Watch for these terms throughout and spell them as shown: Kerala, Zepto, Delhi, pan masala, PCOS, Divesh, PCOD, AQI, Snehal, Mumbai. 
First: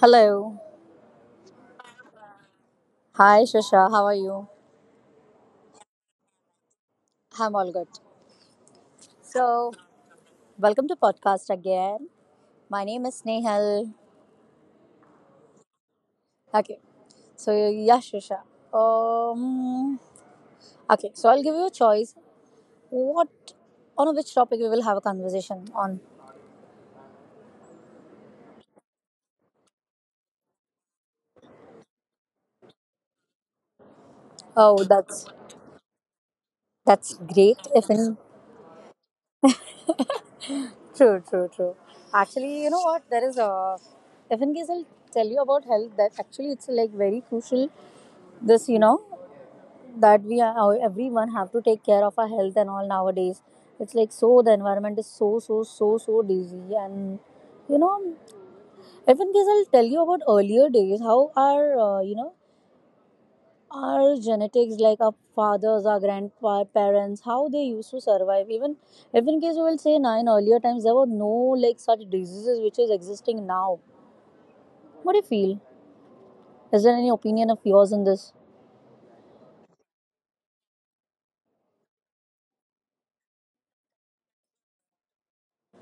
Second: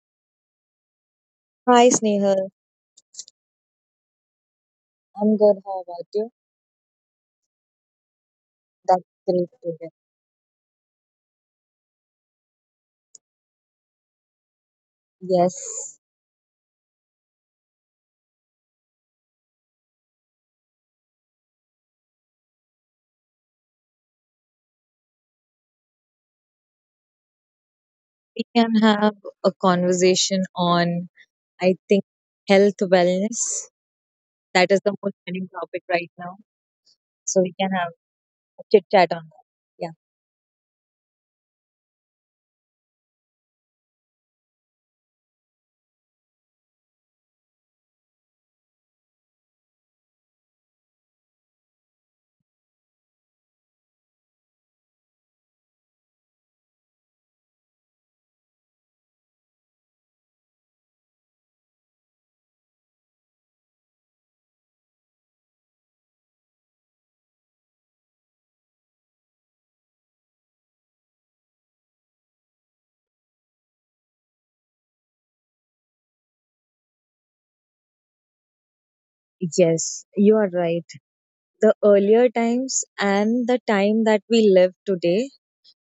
Hello. Hi, Snehal. Hi, Shasha. How are you? I'm good. How about you? I'm all good. That's great So, to hear. welcome to podcast again. My name is Snehal. Yes, Okay. So, yeah, Shasha. Um, okay. So, I'll give you a choice. What on which topic we will have a conversation on? we can have a conversation on, I think, health wellness. That is Oh, the most that's trending topic right now. that's So we great. can have If in a chit chat on that. Yeah. True, true, true. Actually, you know what? There is a If in case I'll tell you about health. That actually it's like very crucial this you know that we are how everyone have to take care of our health and all nowadays it's like so the environment is so so so so dizzy and you know even guys I'll tell you about earlier days how our you know our genetics like our fathers our grandparents how they used to survive even even guys we will say now in earlier times there were no like such diseases which is existing now. What do you feel? Is there any opinion of yours in this? Yes, you are right. The earlier times and the time that we live today,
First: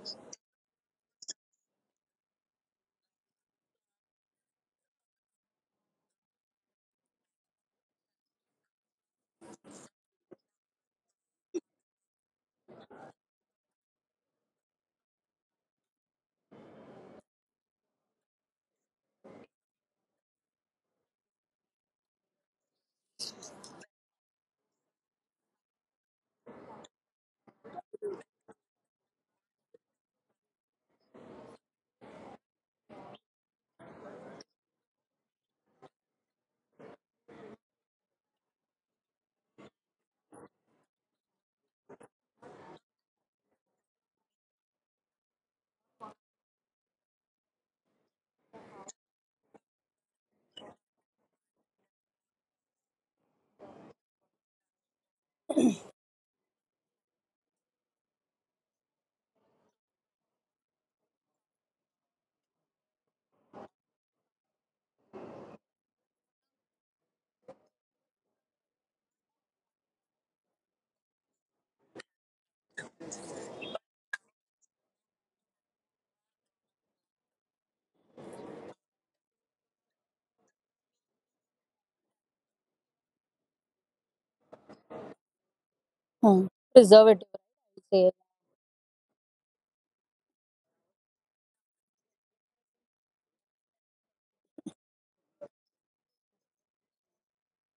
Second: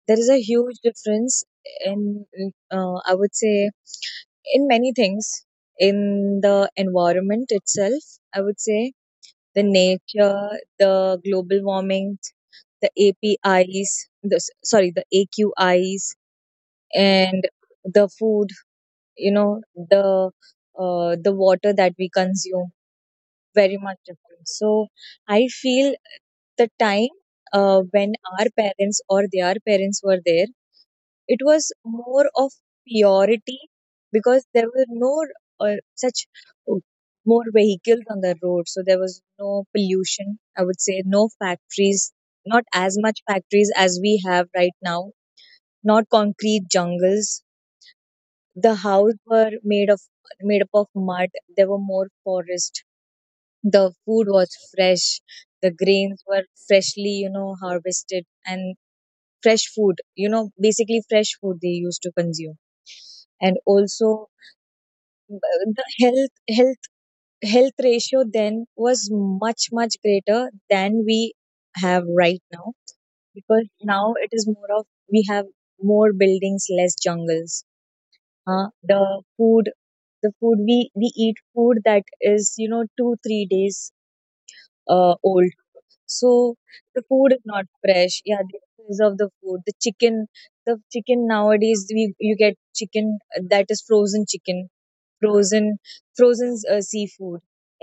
there is a huge difference in, I would say, in many things, in the environment itself, I would say. The nature, the global warming, the APIs, the, sorry, the AQIs, and the food, you know, the water that we consume very much different. So I feel the time when our parents or their parents were there, it was more of purity because there were no such uh, more vehicles on the road, so there was no pollution, I would say. No factories, not as much factories as we have right now, not concrete jungles. The houses were made of, made up of mud. There were more forest, the food was fresh, the grains were freshly, you know, harvested, and fresh food, you know, basically fresh food they used to consume. And also the health ratio then was much much greater than we have right now, because now it is more of, we have more buildings, less jungles, huh? The food, the food we eat food that is, you know, 2-3 days old. Hmm. So the food Preservative, is not I would say. fresh. Yeah, they preserve the food. The chicken nowadays we, you get chicken that is frozen chicken, frozen frozen seafood.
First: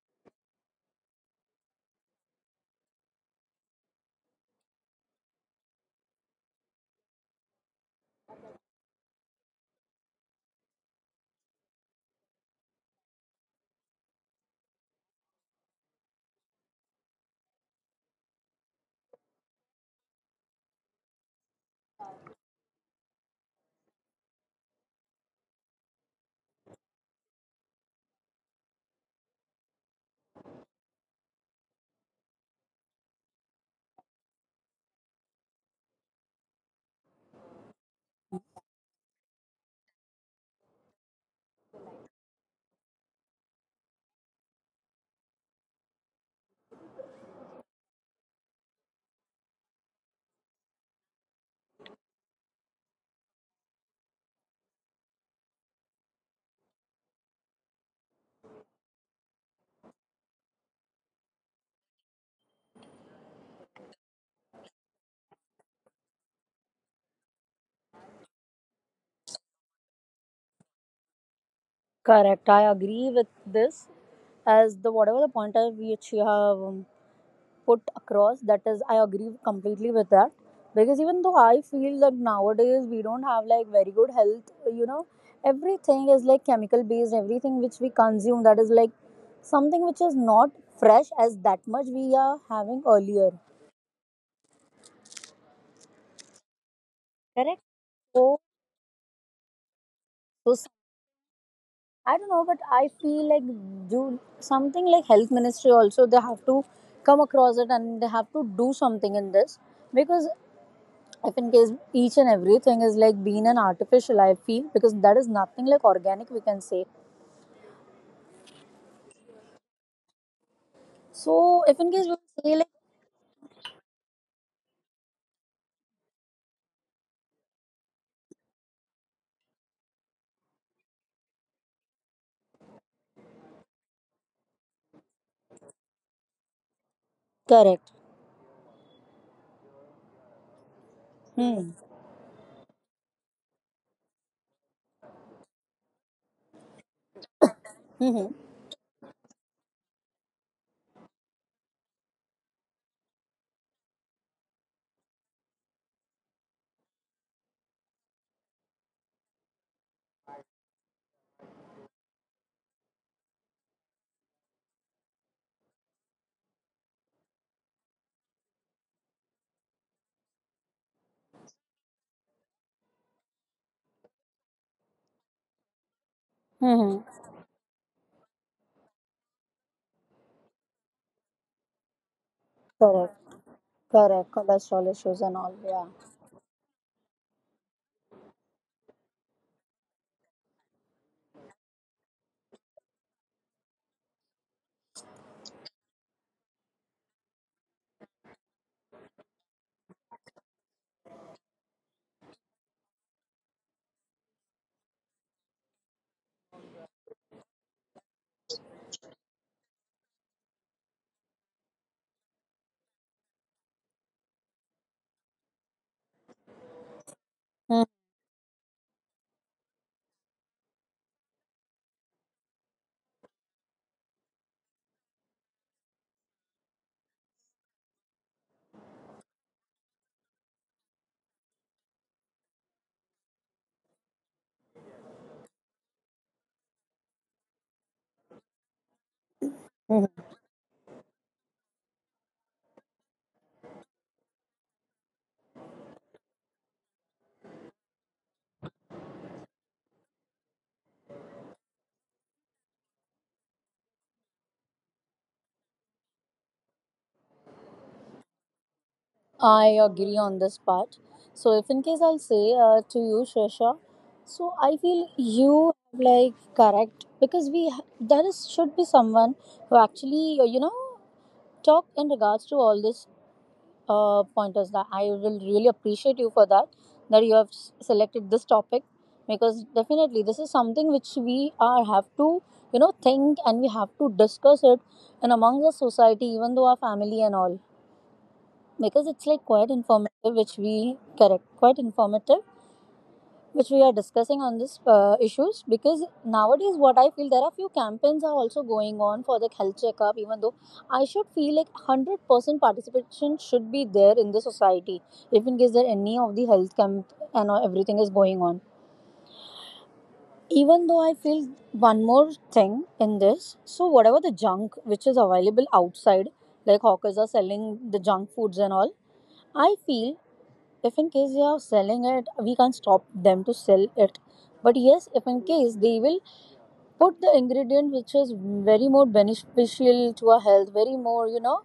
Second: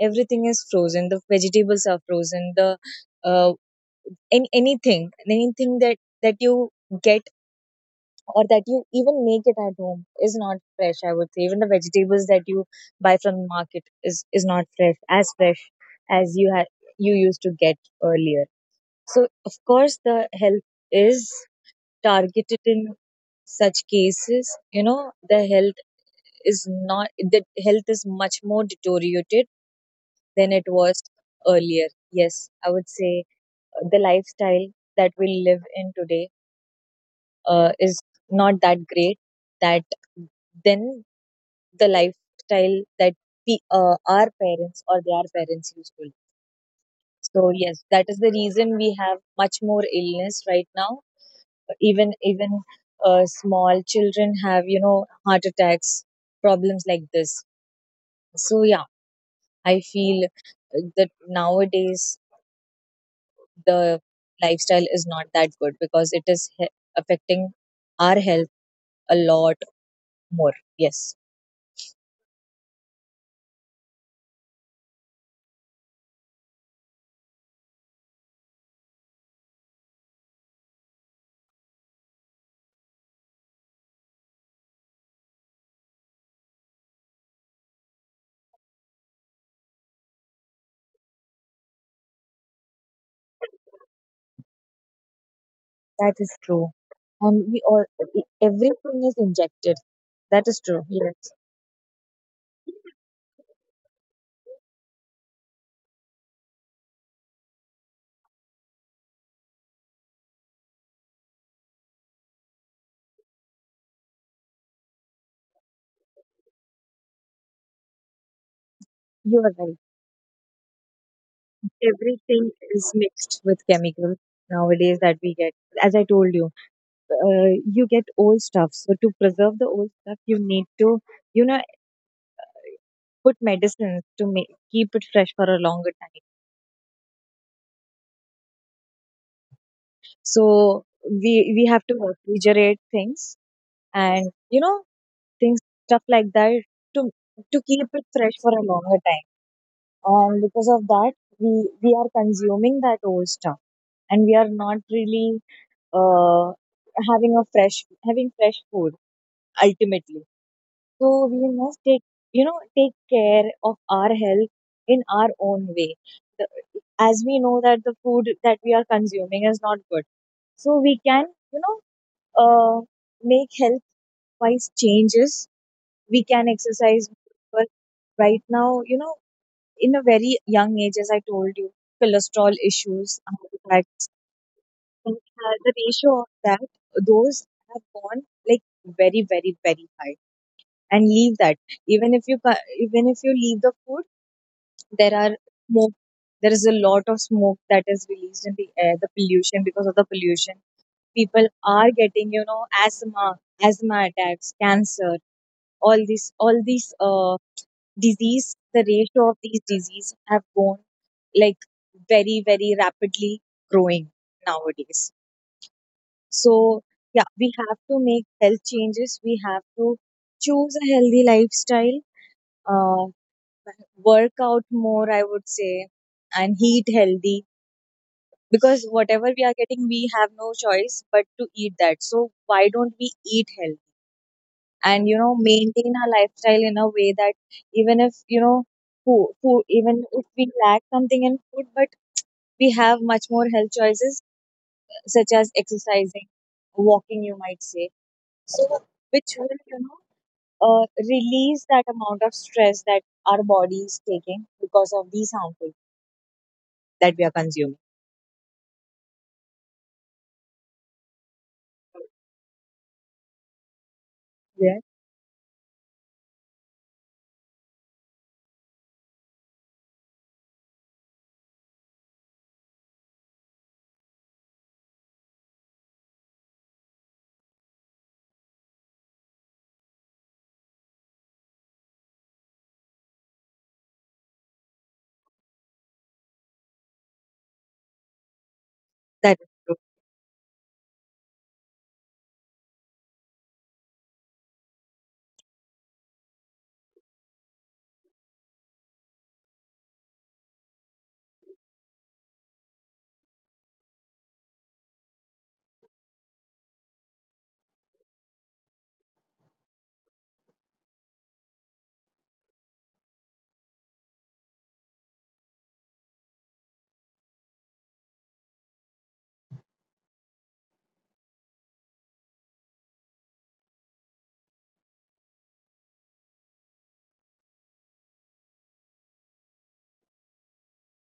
Everything is frozen. The vegetables are frozen. The uh, anything that that you get, or that you even make it at home, is not fresh. I would say even the vegetables that you buy from the market is not fresh, as fresh as you had, you used to get earlier. So, of course, the help is targeted in such cases. You know, the health is not, the health is much more deteriorated than it was earlier. Yes, I would say the lifestyle that we live in today is not that great that then the lifestyle that we, our parents or their parents used to live. So, yes, that is the reason we have much more illness right now. Even small children have, you know, heart attacks, problems like this. So yeah, I feel that nowadays the lifestyle is not that good because it is affecting our health a lot more. Yes. Correct. I agree with this. As the whatever the point of which you have put across, that is, I agree completely with that. Because even though I feel that nowadays we don't have like very good health, you know, everything is like chemical based. Everything which we consume that is like something which is not fresh as that much we are having earlier. That is true. And Correct. we all, So everything is injected. That so is true. Yes. I don't know, but I feel like do something like health ministry also they have to come across it and they have to do something in this, because if in case each and everything is like being an artificial, I feel because that is nothing like organic we can say. You are right. So if in case we Everything say like is mixed with chemicals nowadays that we get. As I told you, uh, you get old stuff, so to preserve the old stuff you need to, you know, put medicines to make, keep it fresh for a longer time. correct. So Hmm. we we have to refrigerate things and, you know, things, stuff like that, to to Mm-hmm. keep it fresh for a longer time. And because of that, we we are consuming that old stuff and we are not really uh, having a fresh, having fresh food ultimately. So we must take, you know, take care of our health in our own way. The, as we know that the food that we are consuming is not good, so we can, you know, uh, make health-wise changes. We can Mm-hmm. exercise, but right now, you know, in a very young age, as I told you, cholesterol Correct. issues, heart Correct, attacks, cholesterol issues and and, all, yeah. the ratio of that, those have gone like very, very, very high. And leave that, even if you even if you leave the food, there are smoke, there is a lot of smoke that is released in the air, the pollution. Because of the pollution, people are getting, you know, asthma, asthma attacks, cancer, all these, all these disease. The ratio of these disease have gone like very very rapidly growing nowadays. So yeah, Hmm. we have to make health changes, we have to choose a healthy lifestyle, uh, work out more, I would say, and eat healthy, because whatever we are getting we have no choice but to eat that, so why don't we eat healthy and, you know, maintain our lifestyle in a way that, even if, you know, who Mm-hmm. even if we lack something in food, but we have much more health choices, such as exercising, walking, you might say. So which will, you know, release that amount of stress that our body is taking because of these harmful that we are consuming. I agree on this part. So, if in case I'll say to you, Shresha, so I feel Yeah, you have, like correct, because there is should be someone who actually you know talk in regards to all this pointers. That I will really appreciate you for that, that you have selected this topic, because definitely this is something which we are have to you know think and we have to discuss it, and amongst the society even though our family and all, because it's like quite that is true. informative which we correct, quite informative which we are discussing on this issues. Because nowadays what I feel, there are few campaigns are also going on for the health checkup. Even though I should feel like 100% participation should be there in the society if in case there any of the health camp and all, everything is going on. Even though I feel one more thing in this, so whatever the junk which is available outside, like hawkers are selling the junk foods and all, I feel if in case they are selling it we can't stop them to sell it. But yes, if in case they will put the ingredient which is very more beneficial to our health, very more you know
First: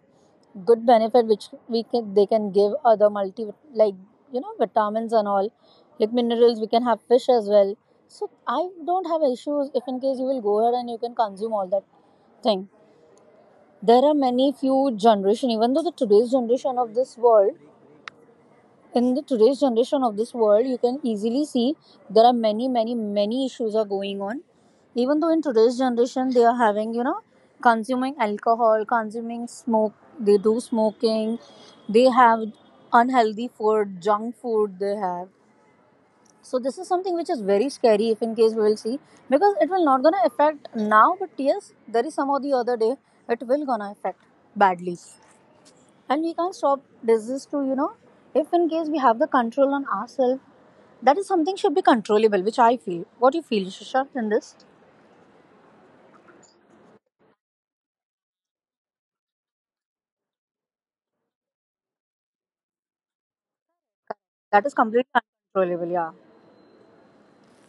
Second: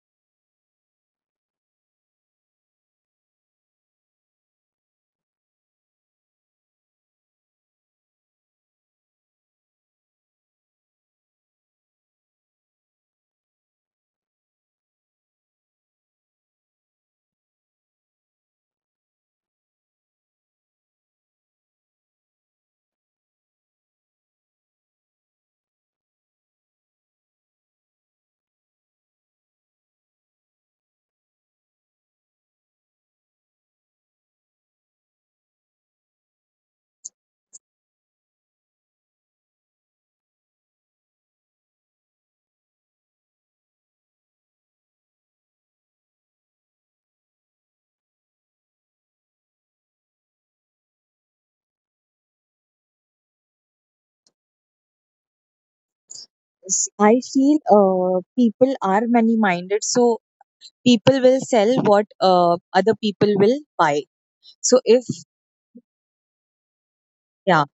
good benefit which we can they can give other multi, like you know vitamins and all, like minerals, we can have fish as well. So I don't have issues if in case you will go ahead and you can consume all that thing. There are many few generation, even though the today's generation of this world, in the today's generation of this world you can easily see there are many issues are going on. Even though in today's generation they are having you know consuming alcohol, consuming smoke, they do smoking, they have unhealthy food, junk food they have. So this is something which is very scary if in case we will see, because it will not gonna affect now, but yes there is some or the other day it will gonna affect badly. And we can't stop disease to you know, if in case we have the control on ourselves, that is something should be controllable, which I feel. What do you feel, Shashank, in this? Yes, I feel people are many minded, so people will sell what other people will buy. That is So if, completely uncontrollable, yeah. yeah,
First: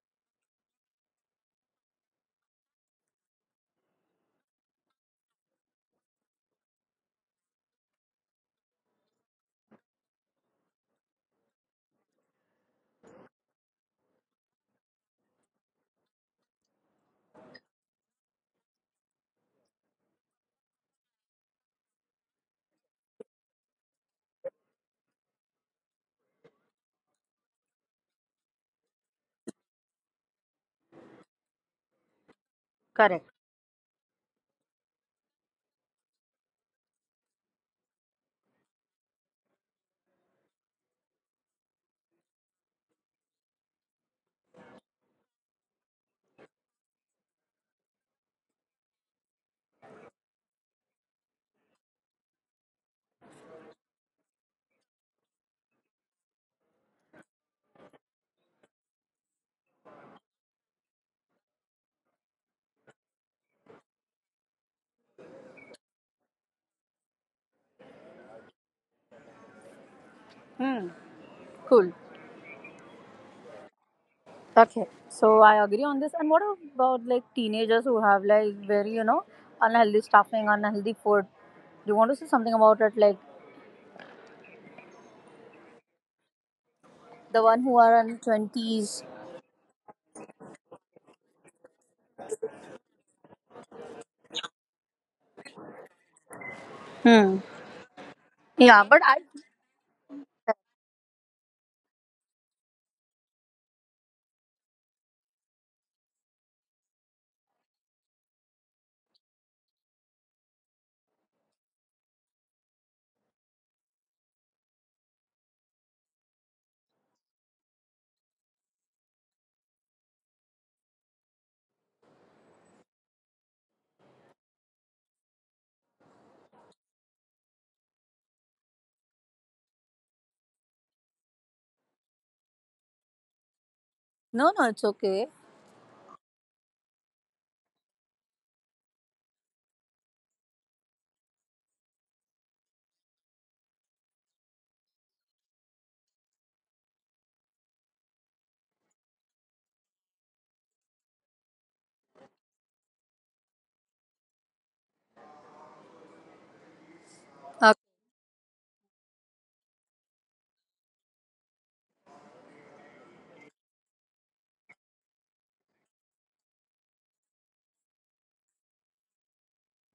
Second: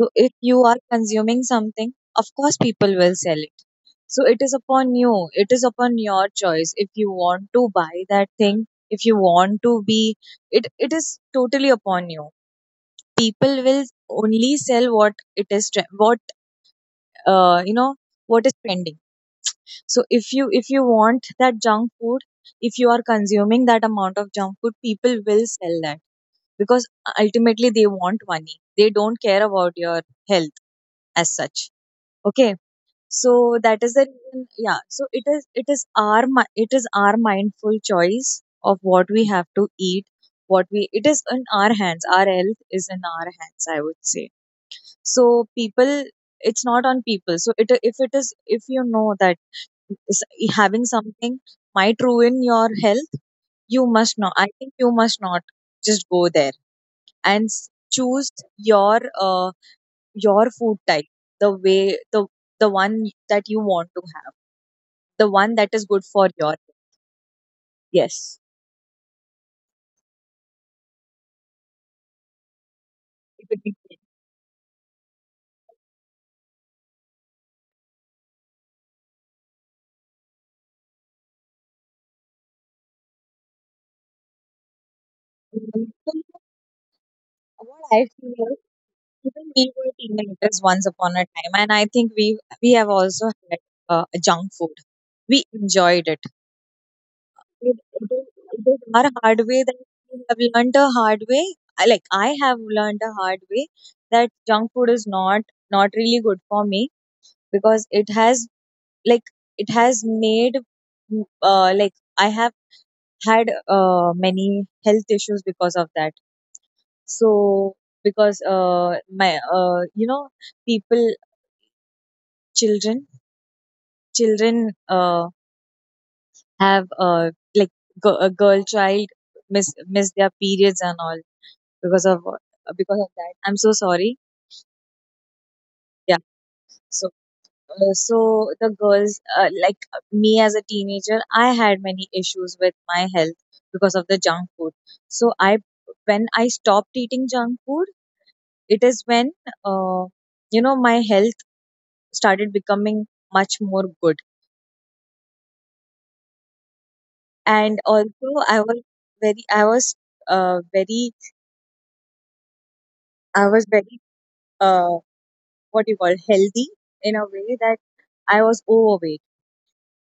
so if you are consuming something, of course people will sell it. So it is upon you. It is upon your choice. If you want to buy that thing, if you want to be, it is totally upon you. People will only sell what it is, what you know, what is trending. So if you, if you want that junk food, if you are consuming that amount of junk food, people will sell that, because ultimately they want money, they don't care about your health as such, okay? So Correct. that is the reason, yeah. So it is, it is our it is our mindful choice of what we have to eat, what we, it is in our hands, our health is in our hands, I would say. So people, it's not on people. So it, if it is, if you know that s- having something might ruin your health, you must not, I think you must not just go there and choose your uh, your food type, the way, the the one that you want to have, the one that is good for your health. Yes, Hmm. Cool. it would be great. Okay, so I agree on this. And what about like teenagers who have like very you know unhealthy stuffing, unhealthy food, do you want to say something about it, like And even the one who what I are in feel is, 20s? even we were teenagers once upon a time, and I think we have also had junk food, we enjoyed it. Hmm. It is, it is Yeah, our but I hard way that we have learned a hard way. Like I have learned a hard way that junk food is not really good for me, because it has, like, it has made, like, I have had many health issues because of that. So because my you know, people, children children uh, have, like, a girl child, miss miss their periods and all, because of because of that, I'm so sorry. no no it's okay. Yeah, so, so the girls, like, me as a teenager, I had many issues with my health because of the junk food. So I, when I stopped eating junk food, it is when, uh, you know, my health started becoming much more good. And also I was very, I was very, I was very, uh, what do you call, healthy in a way that I was overweight.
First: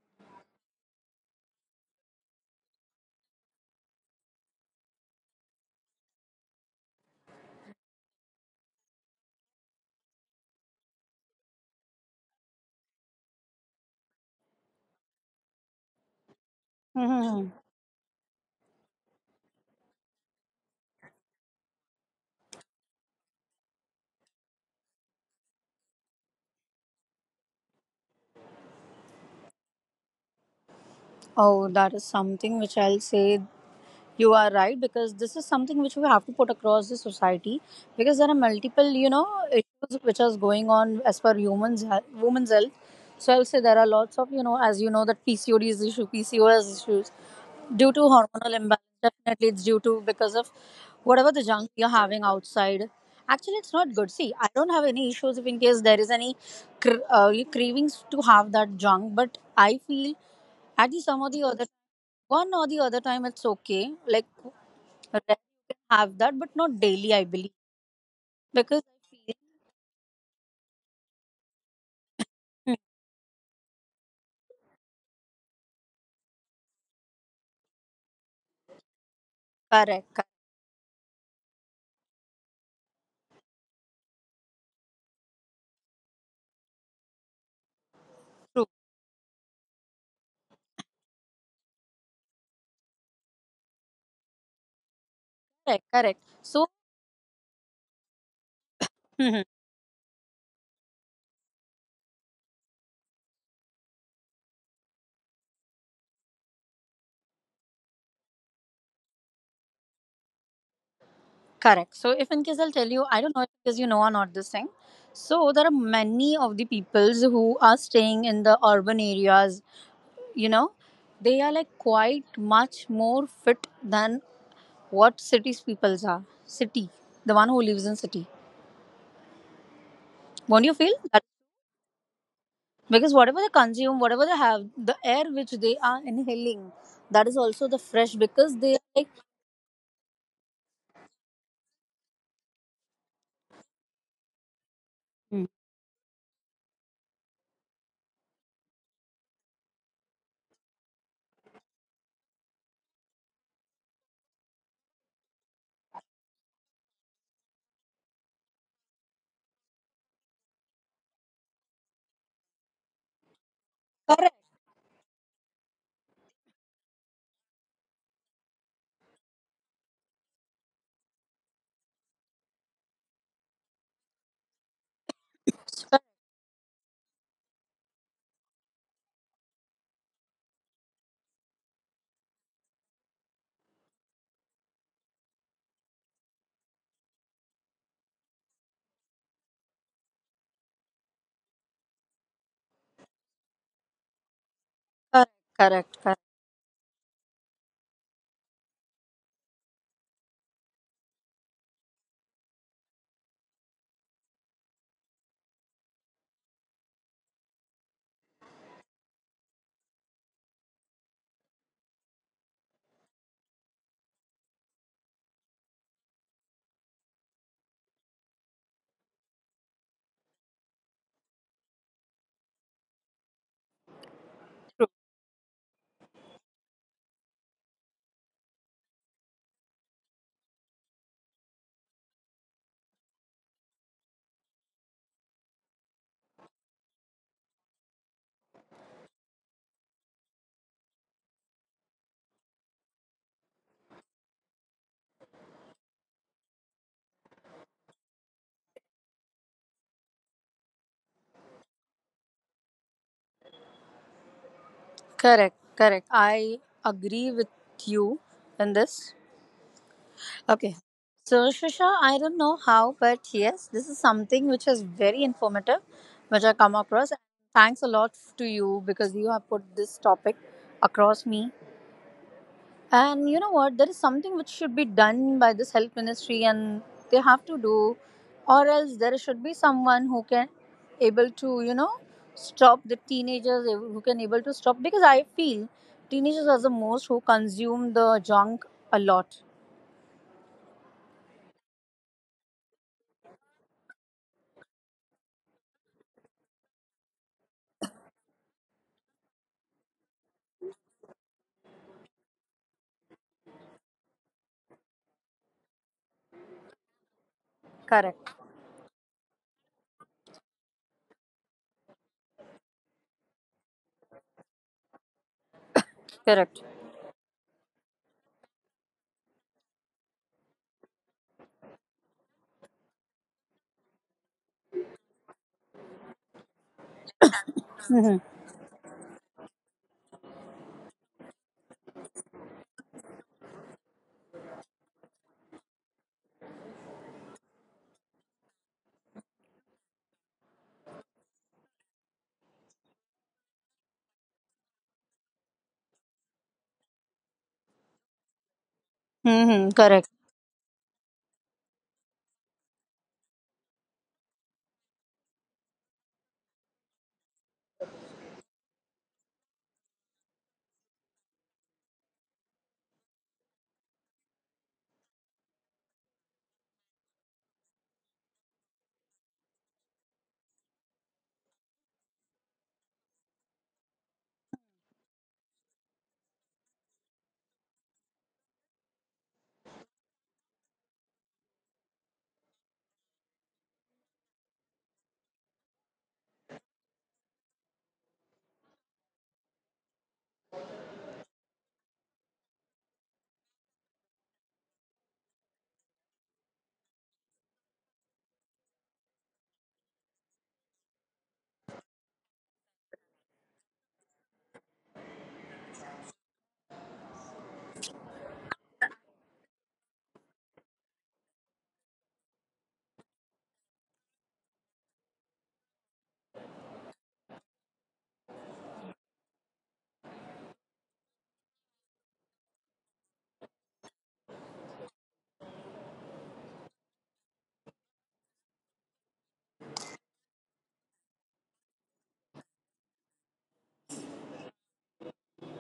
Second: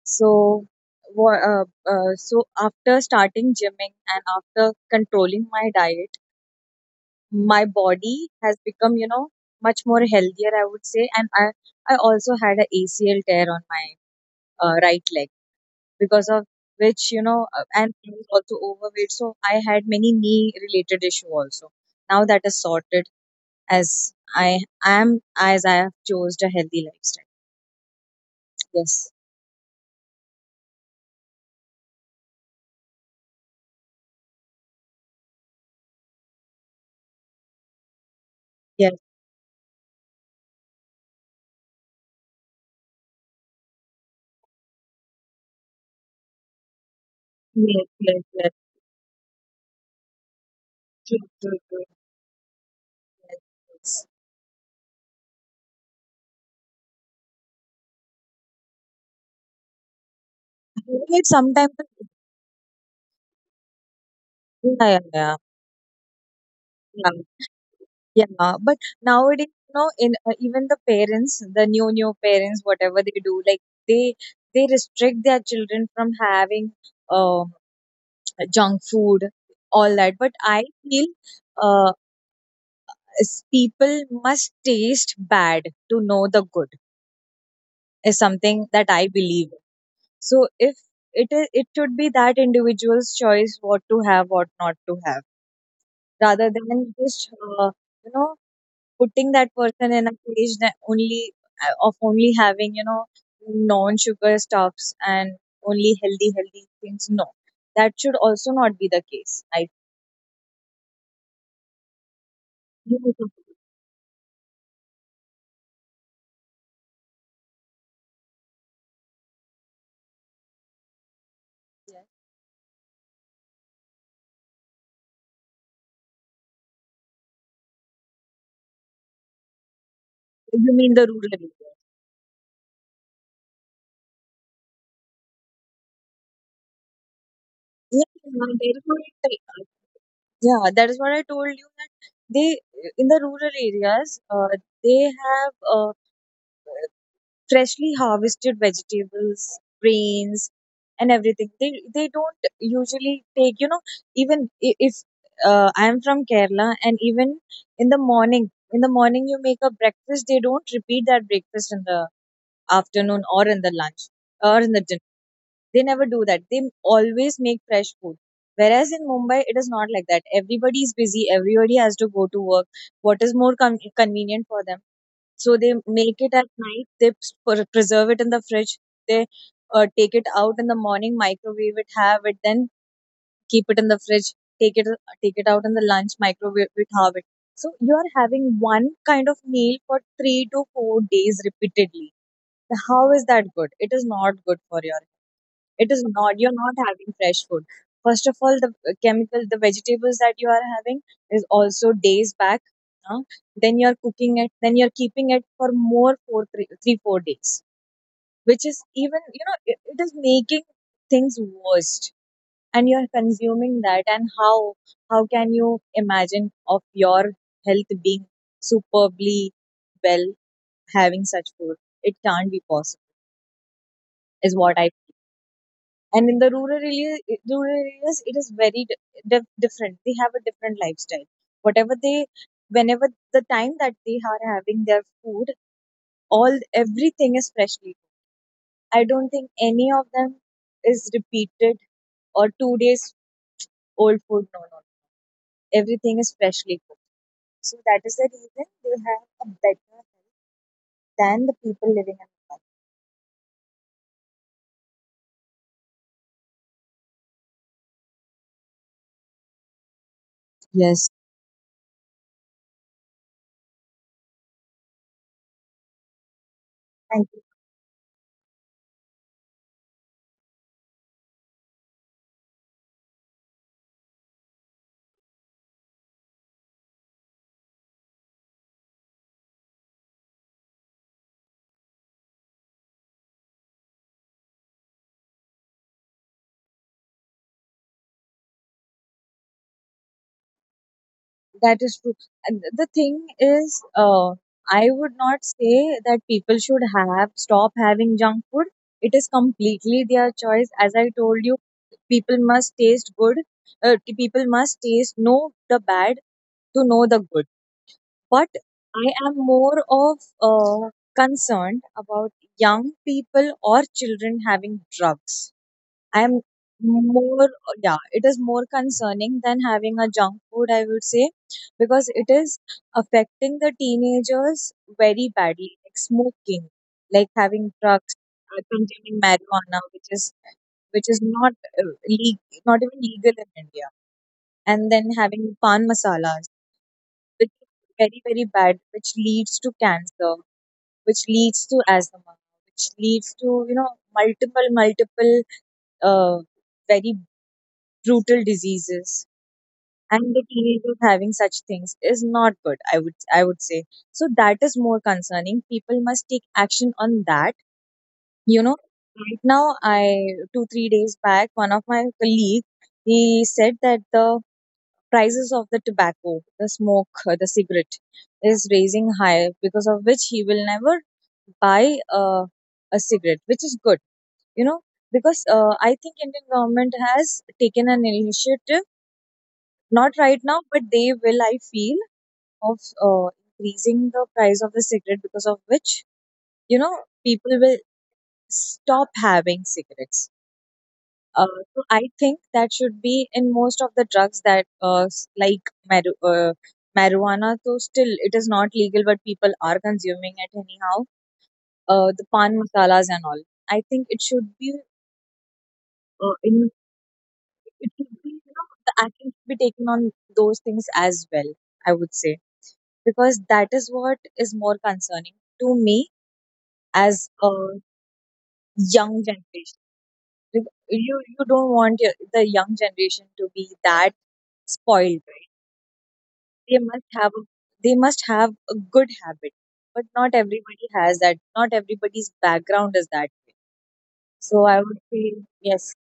So, wha- uh, so after starting gymming and after controlling my diet, my body has become, you know, much more healthier, I would say. And I also had a ACL tear on my right leg, because of which, you know, Okay. And I was also overweight. So I had many knee related issue also. Now that is sorted, as I am, as I have chose a healthy lifestyle. Yes. Oh, that is something which I'll say you are right, because this is something which we have to put across the society, because there are multiple you Yes. know issues which are going on as per humans women's health. So I'll say there are lots of you know, as you know that PCOD is issue, PCOS issues due to Yes. Yes. hormonal Yes. imbalance. Definitely, it's due to because of whatever the True. junk True. you're True. having outside. Actually, it's not good. Yes. See, I don't have any issues if in case there is any cravings to have that junk, but I feel at the some or It the other sometimes, one or the other time it's okay. Like yeah, yeah, rare you yeah, can have that, but not daily, yeah, I believe. yeah. Because But I feel nowadays, you know, in even the parents, the new parents, hmm, whatever they do, like, they they restrict their children from having um junk food, all correct, that. correct, But I feel uh people must taste bad to know the good, is true, something that I believe. So if it is, it should be that individual's choice, what to have, what not to have, correct, correct. rather So than just, uh, you know, putting hmm, that person in a cage, that only of only having, you know, non-sugar stuffs and only healthy things, no, that should also not be the case. I, correct. So if in case I'll tell you you, I don't know if because you know or not this thing. So there are many of the peoples who are staying in the urban areas. You know, they are like yeah, quite much more fit than what cities peoples are. City, the one who lives in city. Won't you feel you mean that? the rural area? Because whatever they consume, whatever they have, the air which they are inhaling, that is also the fresh Yeah, because they are that like is what I tell- yeah, that is what I told you, that they, in the rural areas, they mm, have freshly harvested vegetables, grains, and everything. They don't usually take, you know, even if, I am from Kerala, and even in the morning, in the morning, you make a breakfast, they don't repeat that breakfast in the afternoon, or in the lunch, correct, or in the dinner. They never do that. They always make fresh food. Whereas in Mumbai, it is not like that. Everybody is busy. Everybody has to go to work. What is more convenient for them? So they correct, make it at night, they preserve it in the fridge, they take it out in the morning, microwave it, have it, then keep it in the fridge, take it take it out in the lunch, microwave it, have it. So you are having one kind of meal for 3 to 4 days repeatedly. How is that good? It is not good for your correct, it correct, is correct, not you're not having fresh food. First of all, the chemical the vegetables that you are having is also days back, huh? Then you're cooking it, then you're keeping it for more 3 4 days, which is even, it is making things worst, and you're consuming that. And how can you imagine of your health being superbly well having such food? It can't be possible is what I true, and in the rural areas, rural areas, it is very different. They have a different lifestyle. Whatever they Whenever the time that they are having their food, all everything is freshly cooked. I don't think any of them is repeated or 2 days old food. No, no, everything is freshly cooked. So that is the reason they have a better health than the people living in the correct, correct. I agree with you in this. country. Okay. Yes. So Shusha, I don't know how, but yes, this is something which is very informative, which I come Thank you. across. Thanks a lot to you because you have put this topic across me. And you know what? There is something which should be done by this health ministry, and they have to do, or else there should be someone who can able to you know stop the teenagers who can able to stop, because I feel teenagers are the most who consume the junk a lot. That is true. And the thing is, I would not say that people should have stop having junk food. It is completely their choice. As I told you, people must taste good. People must taste know the bad to know the good. But Correct. I am more of concerned about young people or children having drugs. I'm Correct. more, yeah, it is more concerning than having a junk food, I would say, because it is affecting the teenagers very badly, like smoking, like having drugs, Mm-hmm. consuming marijuana, which is which is not uh, leg not even legal in India, and then having pan masalas, which is very very bad, which leads to cancer, which leads to asthma, which leads to, you know, multiple uh, very brutal diseases. Mm-hmm. And the Correct. teenagers having such things is not good, I would say. So that is more concerning. People must take action on that, you know, right now. I two Three days back, one of my colleague, he said that the prices of the tobacco, the smoke, the cigarette is raising high, because of which he will never buy a cigarette, which is good, you know, because I think indian government has taken an initiative. Not right now, but they will, I feel, of uh, increasing the price of the cigarette, because of which, you know, people will stop having cigarettes. Uh, so I think that should be in most of the drugs that, like maru marijuana, though still it is not legal, but people are consuming it anyhow. The pan masalas and all. I think it should be in it should be, you know, the action should be taken on those things as well, I would say. Because that is what is more concerning to me as a young generation. You don't want your, the young generation to be that spoiled, right? They must have a, they must have a good habit, but not everybody has that. Not everybody's background is that way. So I would say yes,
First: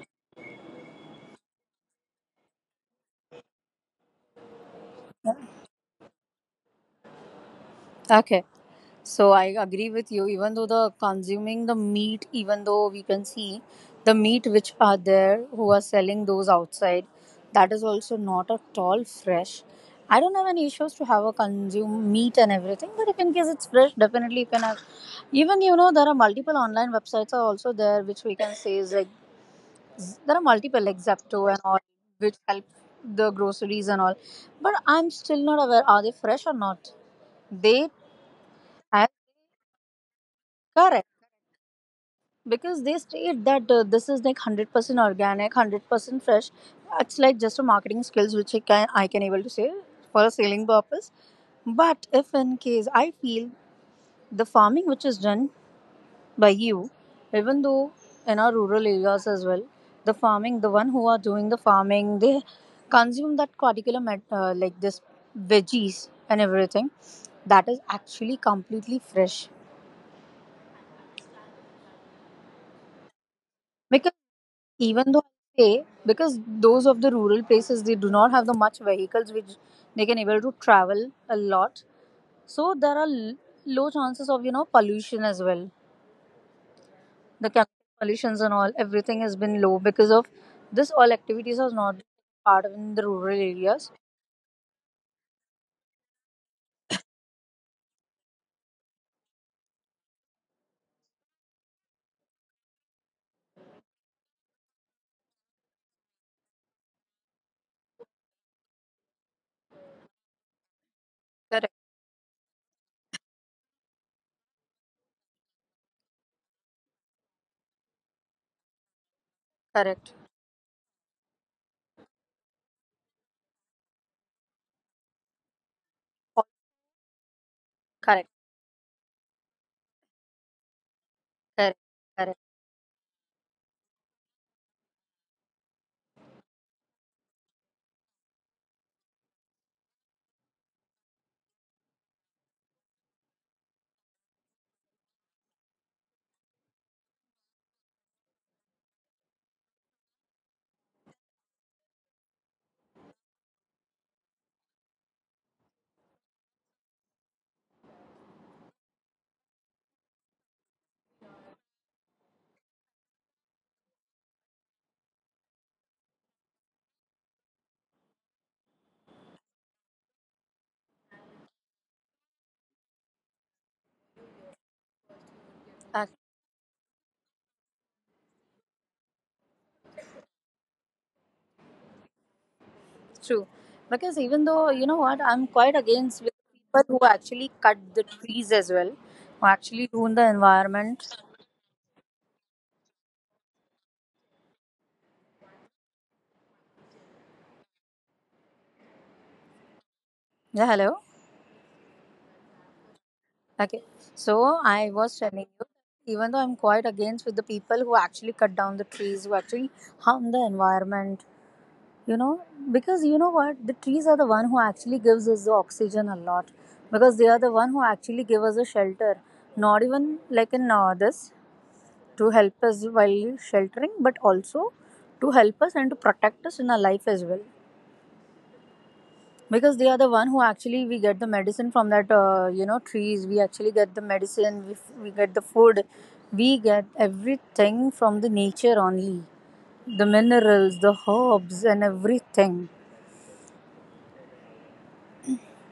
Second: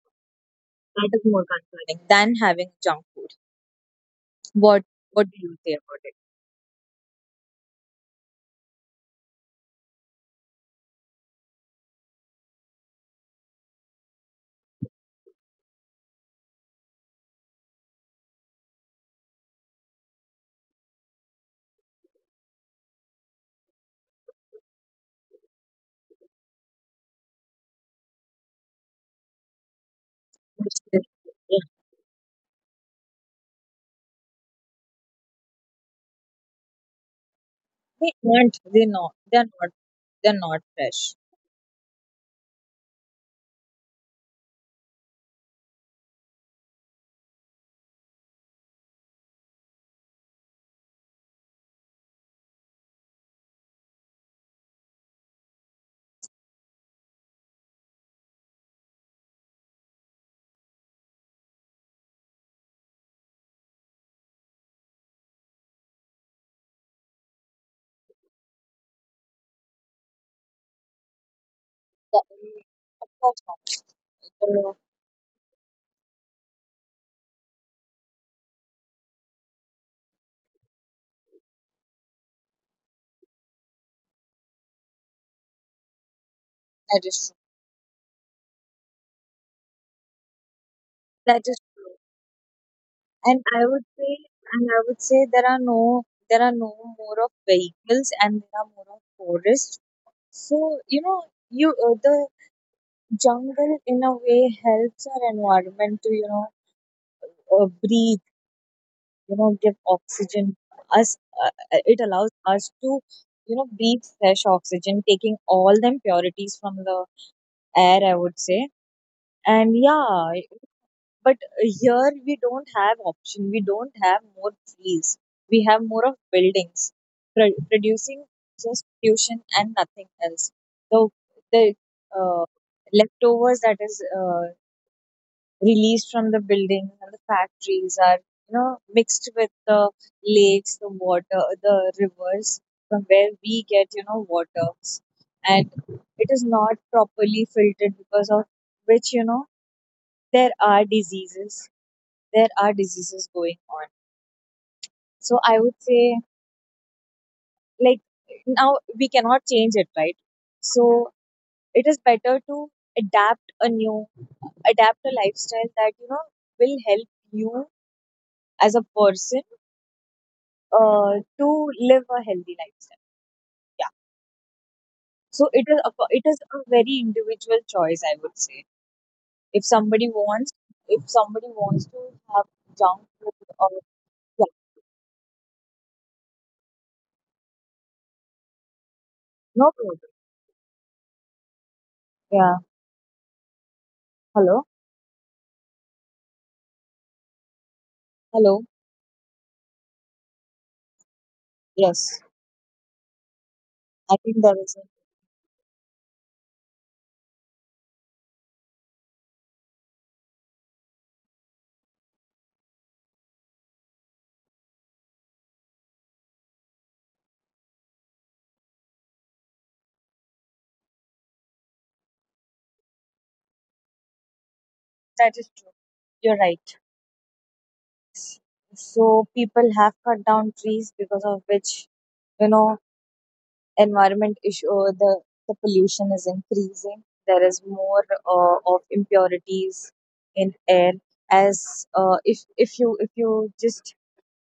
that is more concerning than having junk food. What what do you say about it? Okay. So I agree with you. Even though the consuming the meat, even though we can see the meat which are there who are selling those outside, that is also not at all fresh. I don't have any issues to have a consume meat and everything, but if in case it's fresh, definitely you can have. Even you know there are multiple online websites are also there which we can say is like there are multiple like Which is- Zepto and all yeah, which help the groceries and all, but I'm still not aware are they fresh or not. They they aren't. are They not. They're not. They're not correct. fresh. Because they state that this is like 100% organic, 100% fresh, that's like just a marketing skills which I can I can able to say for a selling purpose. But if in case I feel the farming which is done by you, even though in our rural areas as well, the farming, the one who are doing the farming they consume that particular like this veggies and everything, that is actually completely fresh. The- Of course not. Even No, though I say because those of the rural places they do not have the much vehicles which they can able to travel a lot, so there are low chances of you know pollution as well. that The is true. chemical pollutions and all everything has been low because of this all activities are That is not true. part of in the rural And areas. I would say, and I would say there are there are no more of vehicles, and there are more of forests. So, you know, you, the jungle in a way helps our environment to, you know, breathe, you know, give oxygen us. Correct. It allows us to, you know, breathe fresh oxygen, taking all the impurities from the air, I would say. Correct. And yeah, but here we don't have option, we don't have more trees, we have Oh, more of buildings correct, producing just pollution and nothing else. So correct, the correct. uh, leftovers that is released from the buildings and the factories are, you know, mixed with the lakes, the water, the rivers, from where we get, you know, water, and it is not properly filtered, because of which, you know, there are diseases, there are diseases going on. So I would say, like, now we cannot change it, right? So it is better to adapt a new, adapt a lifestyle that, you know, will help you as a person uh, to live a healthy lifestyle. Yeah. So Ah, it is a very individual choice, I would say. If somebody wants, if somebody wants to have true. junk food Because or, even though you know yeah, what, I'm quite against with people who actually cut the trees as well, who actually ruin the no problem. environment. Yeah. Hello. Hello. Yeah, hello. Yes. Okay, so I was I telling think you, there is even though I'm quite against with the people who actually cut down the trees, who actually harm the environment, you know, because you know what, the trees are the one who actually gives us the oxygen a lot, because they are the one who actually give us a shelter, not even like in this to help us while sheltering, but also to help us and to protect that us in is our true. life as well. You're right. Because they are the one who So actually people we have get the cut medicine down from that trees, because of you know which, trees we you actually get know, the medicine, we get the environment food, issue, we the get pollution is everything from increasing. the There nature is only, more of the minerals, the impurities herbs in and air. everything. As if you just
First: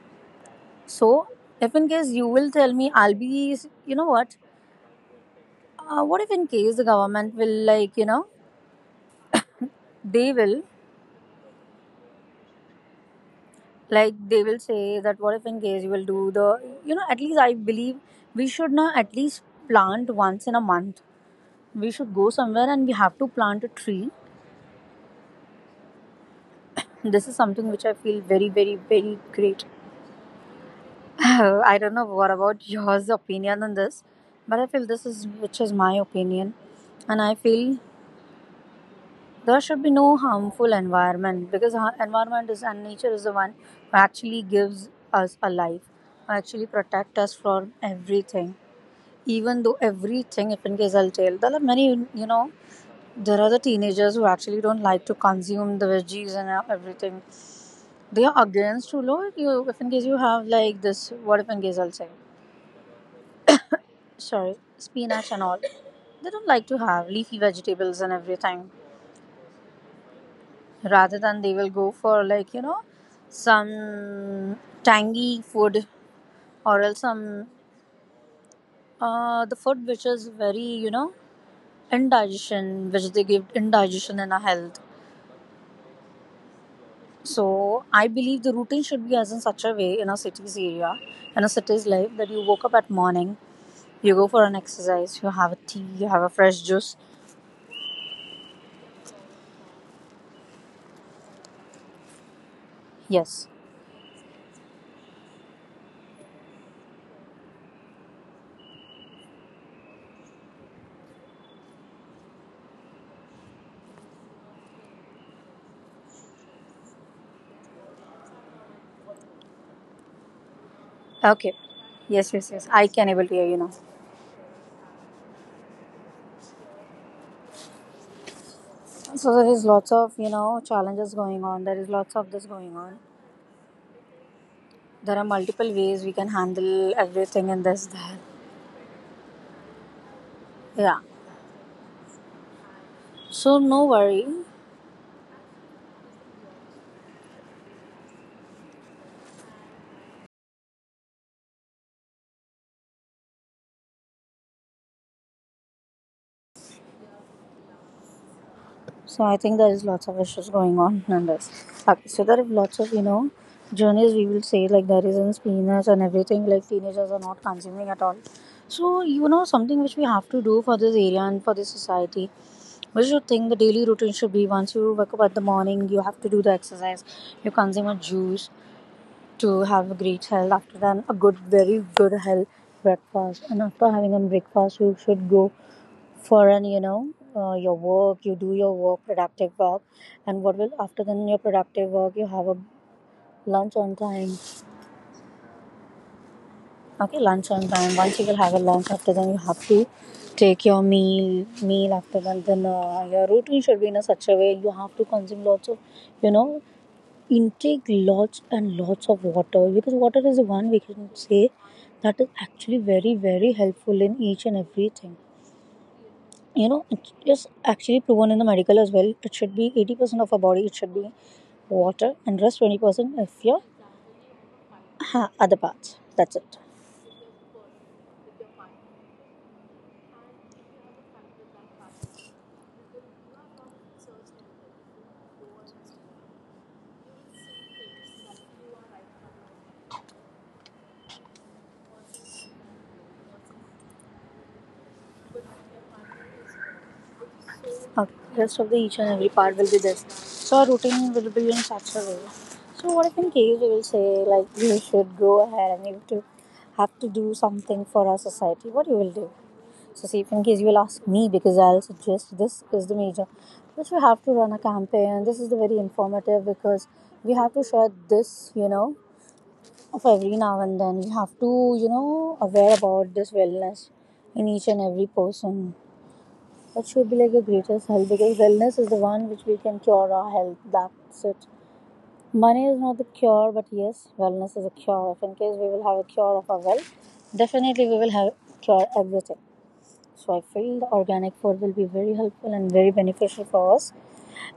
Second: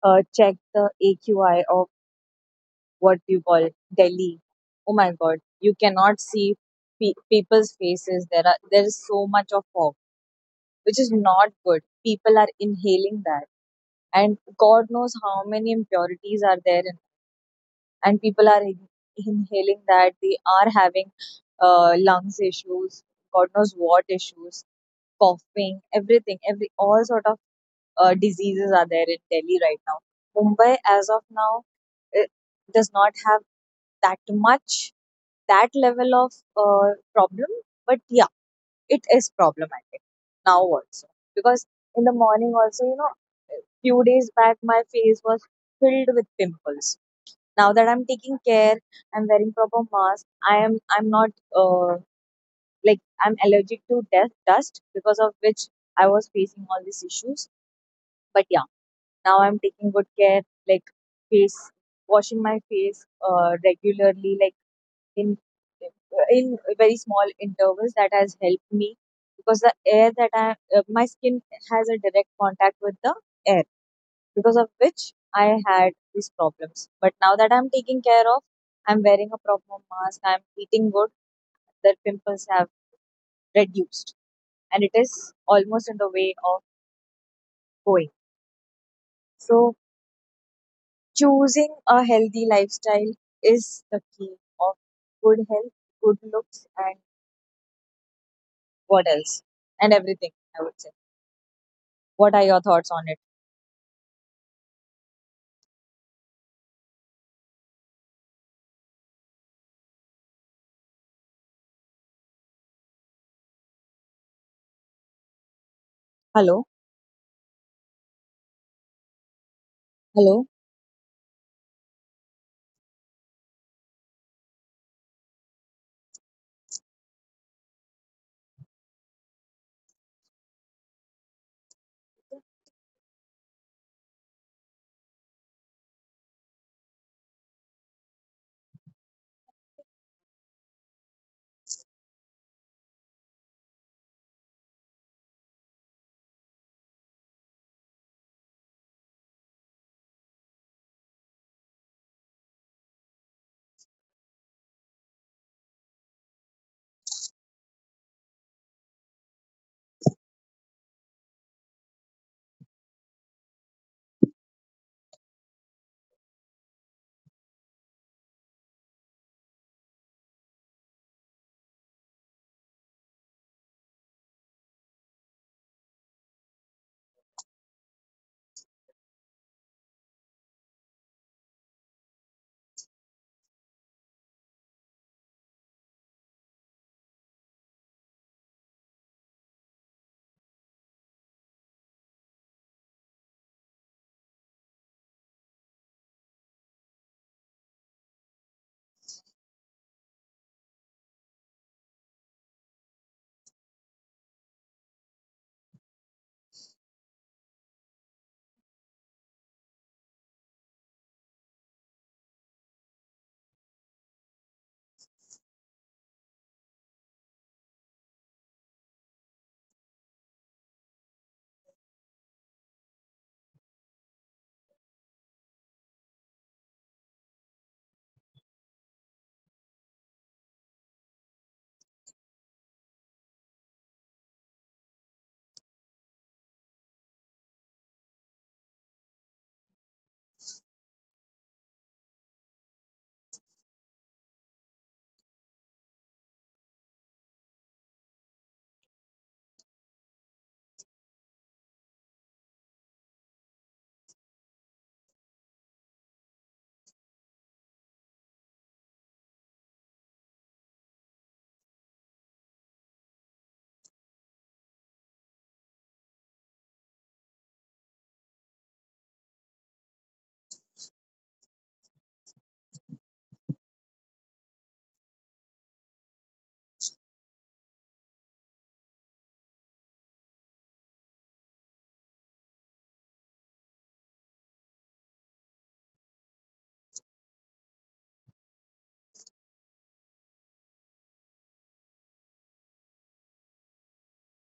check the So AQI if in of case you will tell me, I'll what you be call you know Delhi, oh my God, you what cannot if in see case the government will people's faces. There is so much of fog, they will which is not good. People are inhaling that, and they will god say knows that what how if in many case you will do impurities the are there you in, know at least I believe and we should now at least inhaling plant that, they once in a are month, having we should go lungs somewhere and we issues, have to god plant a knows what tree. issues, coughing everything, every all sort This is of something which I feel very, diseases very, are there very in delhi great. right now. Mumbai as of now, I don't know what it about does yours not have opinion on this, that but I much, feel this is which is that my level of opinion, uh, and I problem, feel but yeah, it is there should be problematic no now harmful also, environment because because in the environment morning is and also, you know, nature is the one who few days actually back my gives face us was a life, filled with who actually pimples. protect us from Now that I'm taking everything. care, I'm wearing Even though proper mask, everything, if in case I'm I'll not tell, there are many, uh, like I'm there are the allergic to teenagers who death actually dust, don't like to because of which consume the I was veggies and facing all these everything. issues. They are But yeah, against to low. now You, I'm if in taking case good you care, have like like this, what if face in case I'll say, washing my face regularly, sorry, like spinach in and all, they don't in like to very have small leafy intervals, vegetables that and has everything. helped me, because the air that I my Rather skin than they will has go a for direct contact with the air, because some of which tangy I food had these or problems. else But now some that I'm taking care of, I'm wearing a the proper food which mask, is I'm very eating good, the pimples have indigestion, which they give reduced, indigestion in our health. and it is almost in the way of So I going. believe the routine should be as in such a So, way in a city's area, in a choosing city's a life that you healthy woke up at lifestyle morning, is the you go key for an of exercise, you good have a health, tea, you good have a fresh looks, juice. and what else? And everything, I would say. What are your thoughts on it? Yes. Hello? Hello? Okay. Yes, yes, yes. I can able to hear you now. So there is lots of, you know, challenges going on. There is lots of this going on. There are multiple ways we can handle everything and this that. Yeah. So no worry. So I think there is lots of issues going on and this. Okay, so there are lots of journeys we will say, like there is in spinach and everything, like teenagers are not consuming at all. So you know something which we have to do for this area and for this society. We should think the daily routine should be once you wake up at the morning you have to do the exercise. You consume a juice to have a great health. After that a good very good health breakfast, and after having a breakfast you should go for an your work, you do your work, productive work. And what will after then your productive work you have a lunch on time. Okay, lunch on time. Once you will have a lunch after then you have to take your meal after then your routine should be in a such a way, you have to consume lots of, you know intake lots and lots of water, because water is the one we can say that is actually very, very helpful in each and everything. You know, it is actually proven in the medical as well, it should be 80% of our body, it should be water and rest 20% if your other parts, that's it. Okay, rest of the each and every part will be this. So our routine will be in such a way. So what if in case we will say like you should go ahead and you have to do something for our society. What you will do? So, see, if in case you will ask me, because I'll suggest this is the major, which we have to run a campaign. This is the very informative because we have to share this, you know, of every now and then. We have to, you know, aware about this wellness in each and every person. That should be like the greatest help because wellness is the one which we can cure our health. That's it. Money is not the cure, but yes, wellness is a cure. If in case we will have a cure of our wealth, definitely we will have cure everything. So I feel the organic food will be very helpful and very beneficial for us.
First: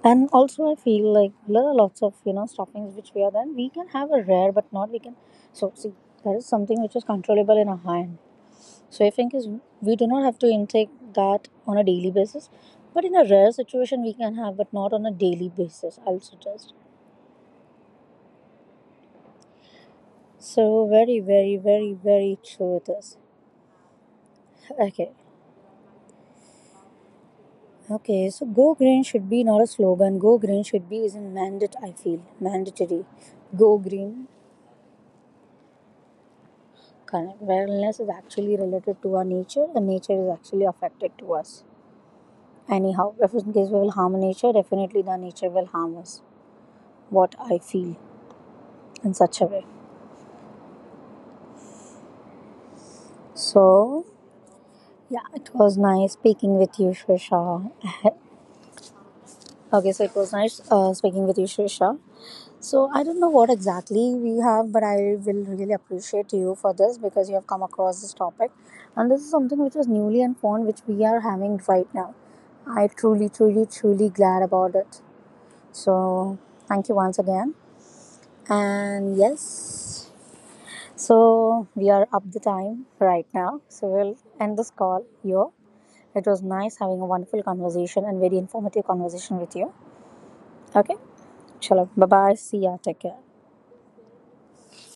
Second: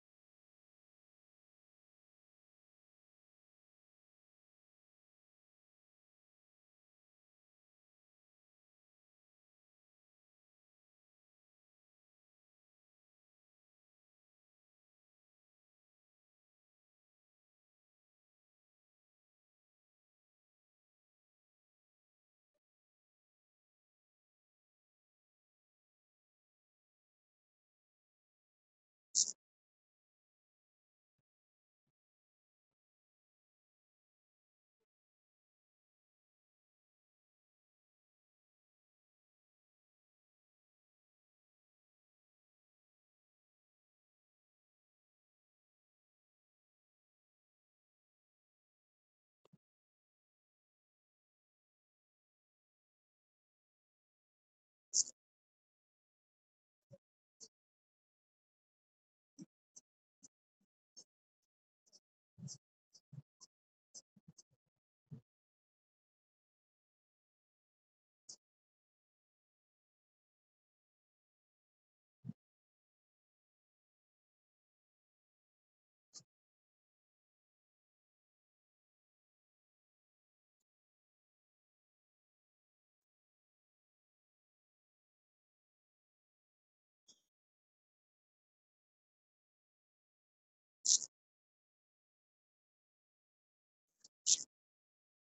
And also I feel like there are lots of, stuffings which we are then we can have a rare but not we can. So see, that is something which is controllable in our hand. So I think is we do not have to intake that on a daily basis, but in a rare situation we can have, but not on a daily basis, I'll suggest. So very, very, very, very true it is. Okay, okay, so go green should be not a slogan. Go green should be is a mandate, I feel, mandatory. Go green. Correct. Wellness is actually related to our nature, and nature is actually affected to us. Anyhow, if in case we will harm nature, definitely the nature will harm us. What I feel in such a way. So yeah, it was nice speaking with you, Shrisha. Okay, so it was nice speaking with you, Shrisha. So I don't know what exactly we have, but I will really appreciate you for this because you have come across this topic, and this is something which was newly and fond which we are having right now. I truly, truly, truly glad about it. So thank you once again, and yes, so we are up the time right now. So we'll end this call here. It was nice having a wonderful conversation and very informative conversation with you. Okay, chalo, bye bye. See ya. Take care.